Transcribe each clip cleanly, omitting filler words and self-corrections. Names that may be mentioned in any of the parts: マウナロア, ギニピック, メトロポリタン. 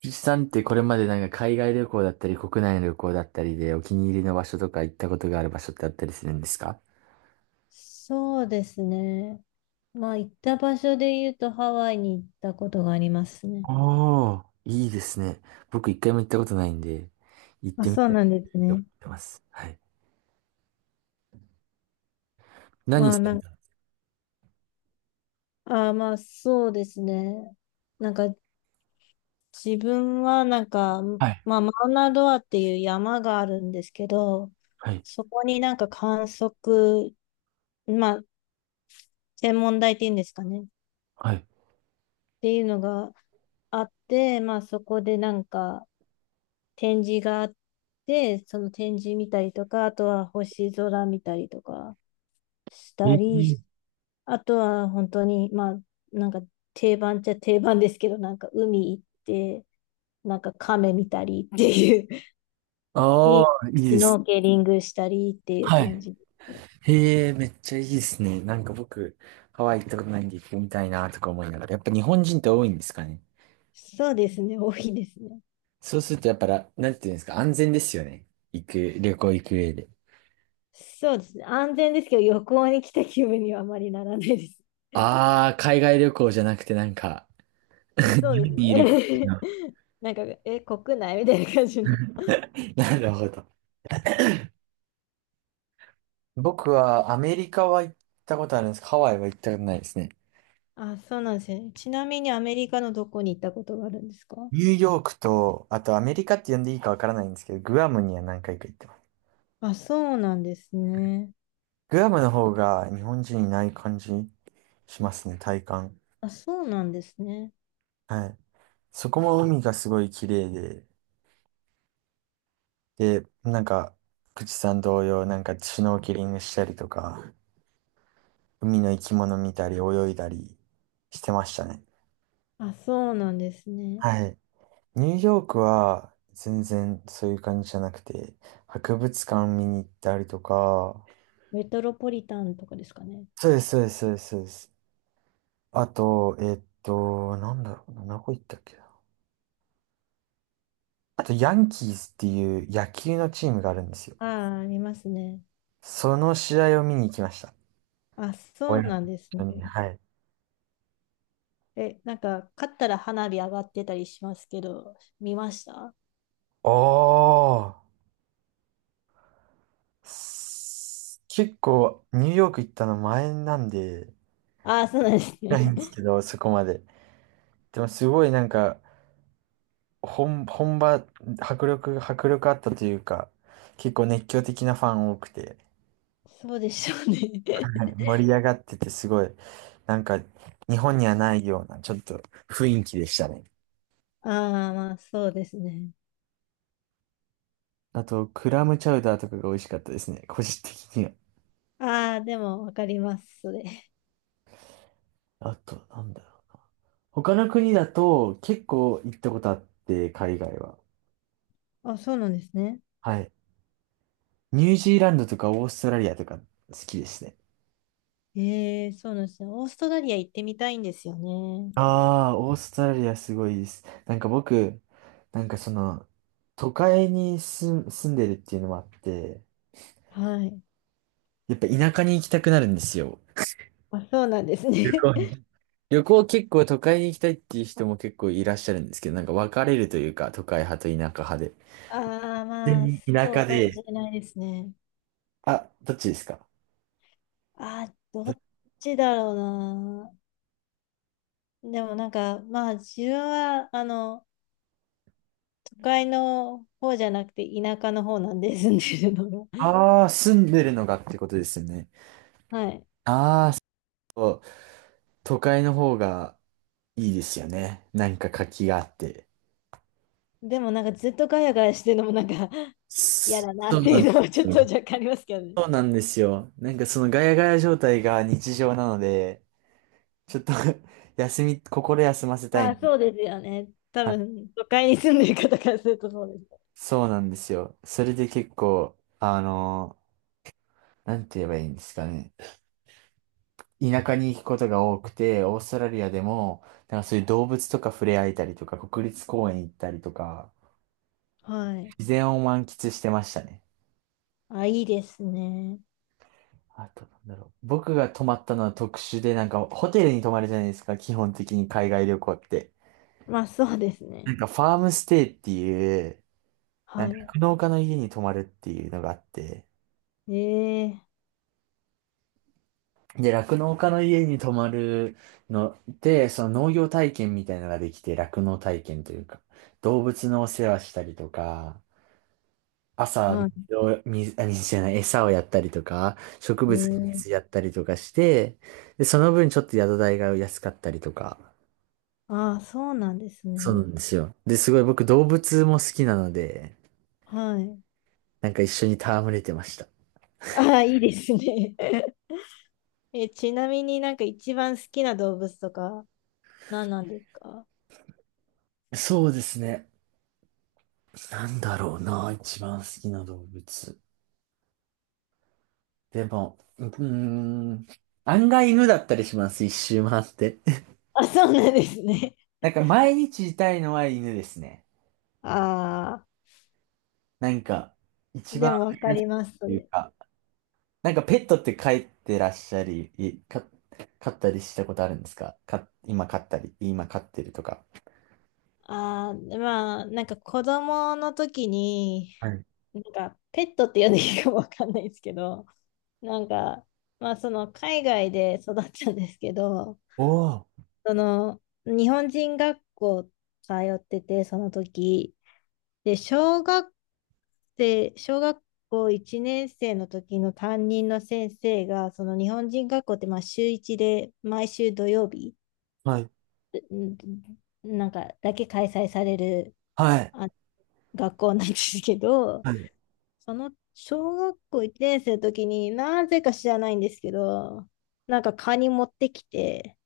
ピチさんってこれまで海外旅行だったり国内の旅行だったりでお気に入りの場所とか行ったことがある場所ってあったりするんですか？そうですね。まあ、行った場所で言うとハワイに行ったことがありますね。ああ、いいですね。僕一回も行ったことないんで、行っあ、てみそうたいなんですと思ね。ってます。はい。何まあ、さなれん、たんですあまあ、そうですね。なんか、自分はなんか、か？はい、まあ、マウナロアっていう山があるんですけど、はい、そこになんかまあ、天文台っていうんですかね、っはい。ていうのがあって、まあ、そこでなんか展示があって、その展示見たりとか、あとは星空見たりとか。しえたり、ー、あとは本当に、まあ、なんか定番っちゃ定番ですけど、なんか海行って、なんか亀見たりっていう、あリあ、いいシでュノす。ーケリングしたりっていうは感い。じですね。へえ、めっちゃいいですね。僕、ハワイ行ったことないんで行ってみたいなとか思いながら。やっぱ日本人って多いんですかね。そうですね、多いですね。そうするとやっぱら、なんていうんですか、安全ですよね。旅行行く上で。そうですね、安全ですけど、旅行に来た気分にはあまりならないです。ああ、海外旅行じゃなくてそ日うです本にいる感ね。なんか、国内みたいな感じの。じ な。なるほど。僕はアメリカは行ったことあるんですけど、ハワイは行ったことないですね。あ、そうなんですね。ちなみにアメリカのどこに行ったことがあるんですか？ニューヨークと、あとアメリカって呼んでいいかわからないんですけど、グアムには何回か行ってます。あ、そうなんですね。グアムの方が日本人いない感じしますね、体感。あ、そうなんですね。はい。そこも海がすごい綺麗で、で、口さん同様、シュノーケリングしたりとか、海の生き物見たり泳いだりしてましたね。あ、そうなんですね。はい。ニューヨークは全然そういう感じじゃなくて、博物館見に行ったりとか、メトロポリタンとかですかね。そうです、そうです、そうです、そうです。あと、なんだろうな、どこ行ったっけな。あと、ヤンキースっていう野球のチームがあるんですよ。ああ、ありますね。その試合を見に行きました。あ、そ親うとなんです一ね。緒に、はい。え、なんか、勝ったら花火上がってたりしますけど、見ました？おー、結構、ニューヨーク行ったの前なんで、ああー、そうなんですなね。いんですけど、そこまで。でもすごい本場、迫力あったというか、結構熱狂的なファン多くて、そうでしょうね。はい、盛り上がっててすごい、なんか日本にはないようなちょっと雰囲気でしたね。ああ、まあ、そうですね。あと、クラムチャウダーとかが美味しかったですね、個人的には。ああ、でも、わかります、それ。あと、なんだろう。他の国だと結構行ったことあって、海外は。あ、そうなんですね。はい。ニュージーランドとかオーストラリアとか好きですね。ええ、そうなんですね。オーストラリア行ってみたいんですよね。ああ、オーストラリアすごいです。僕、なんかその、都会に住、住んでるっていうのもあって、はい。やっぱ田舎に行きたくなるんですよ。あ、そうなんです旅ね。行に。旅行結構都会に行きたいっていう人も結構いらっしゃるんですけど、なんか分かれるというか、都会派と田舎派で。ああ、まあ、全然田そう舎かもで、しれないですね。あ、どっちですか？ああ、どどっちだろうな。でもなんか、まあ、自分は、都会の方じゃなくて、田舎の方なんで住んでるのが。ああー、住んでるのがってことですよね。はい。ああ、そう。都会の方がいいですよね。なんか活気があって。でもなんか、ずっとガヤガヤしてるのもなんか、嫌そだなっうてなんいでうのはちょすっよ。と若干ありますけどね。そうなんですよ。そのガヤガヤ状態が日常なので、ちょっと 心休ませたまあ、い。そうですよね。多はい、分、都会に住んでる方からするとそうです。そうなんですよ。それで結構、なんて言えばいいんですかね。田舎に行くことが多くて、オーストラリアでも、なんかそういう動物とか触れ合えたりとか、国立公園行ったりとか、はい。自然を満喫してましたね。あ、いいですね。あと、なんだろう。僕が泊まったのは特殊で、なんかホテルに泊まるじゃないですか、基本的に海外旅行って。まあ、そうですなんね。かファームステイっていう、なんかは酪農家の家に泊まるっていうのがあって、い。ええで、酪農家の家に泊まるので、その農業体験みたいなのができて、酪農体験というか、動物のお世話したりとか、朝、は水を、水、あ、水じゃない、餌をやったりとか、植物にい。水やええったりとかして、で、その分ちょっと宿代が安かったりとか、ああ、そうなんですそうなね。んですよ。で、すごい僕動物も好きなので、はい。なんか一緒に戯れてました。ああ、いいですね。ちなみになんか一番好きな動物とか何なんですか？ そうですね。なんだろうな、一番好きな動物。でも、ん、案外犬だったりします、一周回って。あ、そうなんですね。なんか毎日いたいのは犬ですね。ああ、なんか、一で番もわ愛からしいります、そというれ。か、なんかペットって飼ってらっしゃり、いか、飼ったりしたことあるんですか？今飼ったり、今飼ってるとか。ああ、まあ、なんか子供の時に、はい。なんかペットって呼んでいいかもわかんないですけど、なんか、まあその海外で育ったんですけど、おー、その日本人学校通ってて、その時、で、小学校1年生の時の担任の先生が、その日本人学校ってまあ週1で毎週土曜日、はい。うんなんかだけ開催されるはい。あ学校なんですけど、はい。その小学校1年生の時になぜか知らないんですけど、なんかカニ持ってきて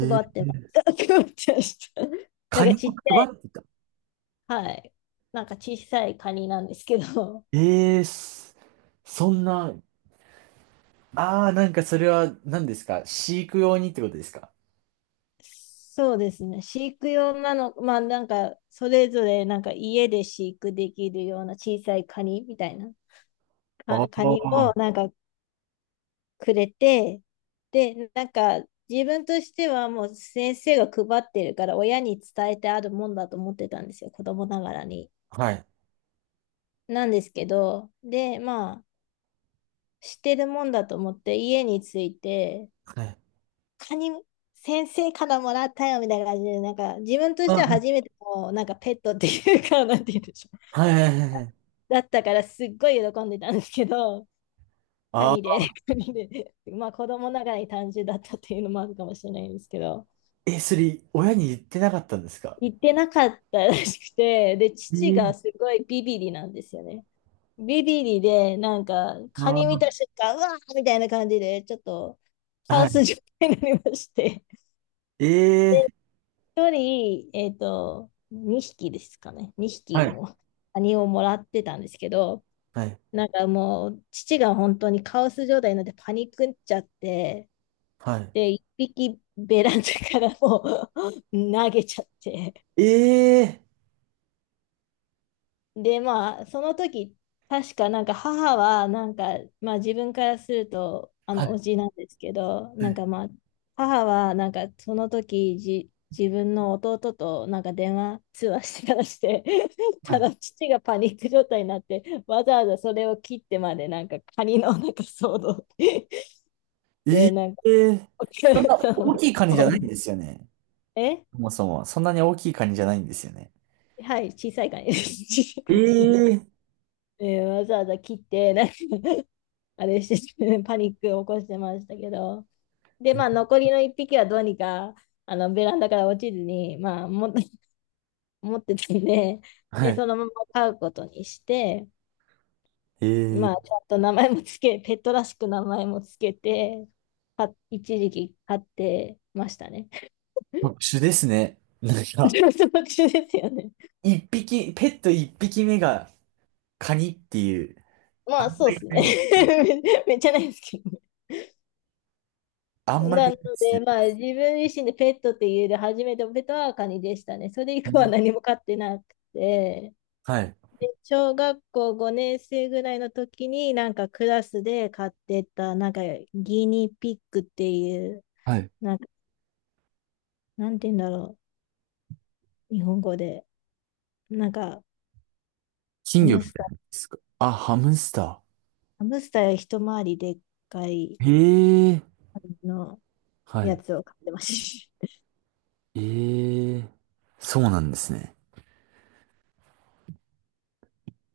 配ってまー、した。配ってました。なカんかニちっちを配ってた。ゃい、はい。なんか小さいカニなんですけど、ええそそんな、ああ、なんかそれは何ですか？飼育用にってことですか？そうですね。飼育用なの、まあなんか、それぞれなんか家で飼育できるような小さいカニみたいな、あカニあをー、なんかくれて、で、なんか自分としてはもう先生が配ってるから親に伝えてあるもんだと思ってたんですよ、子供ながらに。はい。なんですけど、で、まあ、知ってるもんだと思って家に着いて、はい。カニ先生からもらったよみたいな感じで、なんか自分としてはあ、初めてのなんかペットっていうか、なんて言うんでしょう。はいはいはいはい。だったからすっごい喜んでたんですけど、カあニあ、で、カニで、まあ子供ながらに単純だったっていうのもあるかもしれないんですけど、え、それ、親に言ってなかったんですか？行ってなかったらしくて、で、え父がー、すごいビビリなんですよね。ビビリで、なんかカあー、ニ見た瞬間、うわーみたいな感じで、ちょっとカはオい。ス状態になりまして。えで、え、一人、えっと、2匹ですかね。2は匹い。も、カニをもらってたんですけど、はい。なんかもう、父が本当にカオス状態になってパニックっちゃって、はい。で、1匹ベランダからもう 投げちゃって、ええ、で、まあ、その時、確かなんか母は、なんか、まあ自分からすると、はおい。じなんですけど、はなんいかまあ、母はなんかその時、自分の弟となんか電話通話してからして、はたい。だ父がパニック状態になって、わざわざそれを切ってまでなんかカニのなんか騒動 えで、なんか え、 おそん客なさん大を、きいカニじゃないんですよね。えそもそも。そんなに大きいカニじゃないんですよね。はい、小さいカニです。小さいカニええ、で でわざわざ切って、あれしてて、パニックを起こしてましたけど。で、まあ、残りの1匹はどうにか、ベランダから落ちずに、まあ、持ってたんで、はで、い。そのまま飼うことにして、えまあ、え、ちゃんと名前もつけ、ペットらしく名前もつけて、一時期飼ってましたね。特殊ですね。なん か、ちょっと特殊ですよね。一匹、ペット一匹目がカニっていう、まあんあ、まそうりですね。ないですね。めっちゃないですけどね。あんまりななのいですよで、まあ、自分自身でペットって言える初めてのペットはカニでしたね。それ以ね。降は何も飼ってなくて。はい。で小学校5年生ぐらいの時に、なんかクラスで買ってた、なんかギニピックっていう、はい。なんか、なんて言うんだろう、日本語で。なんか、金ハ魚みムたスタいなんでー、すか。あ、ハムスタハムスターより一回りでっかい、ー。へえ。あの、はやい。つを買ってました。ええ。そうなんですね。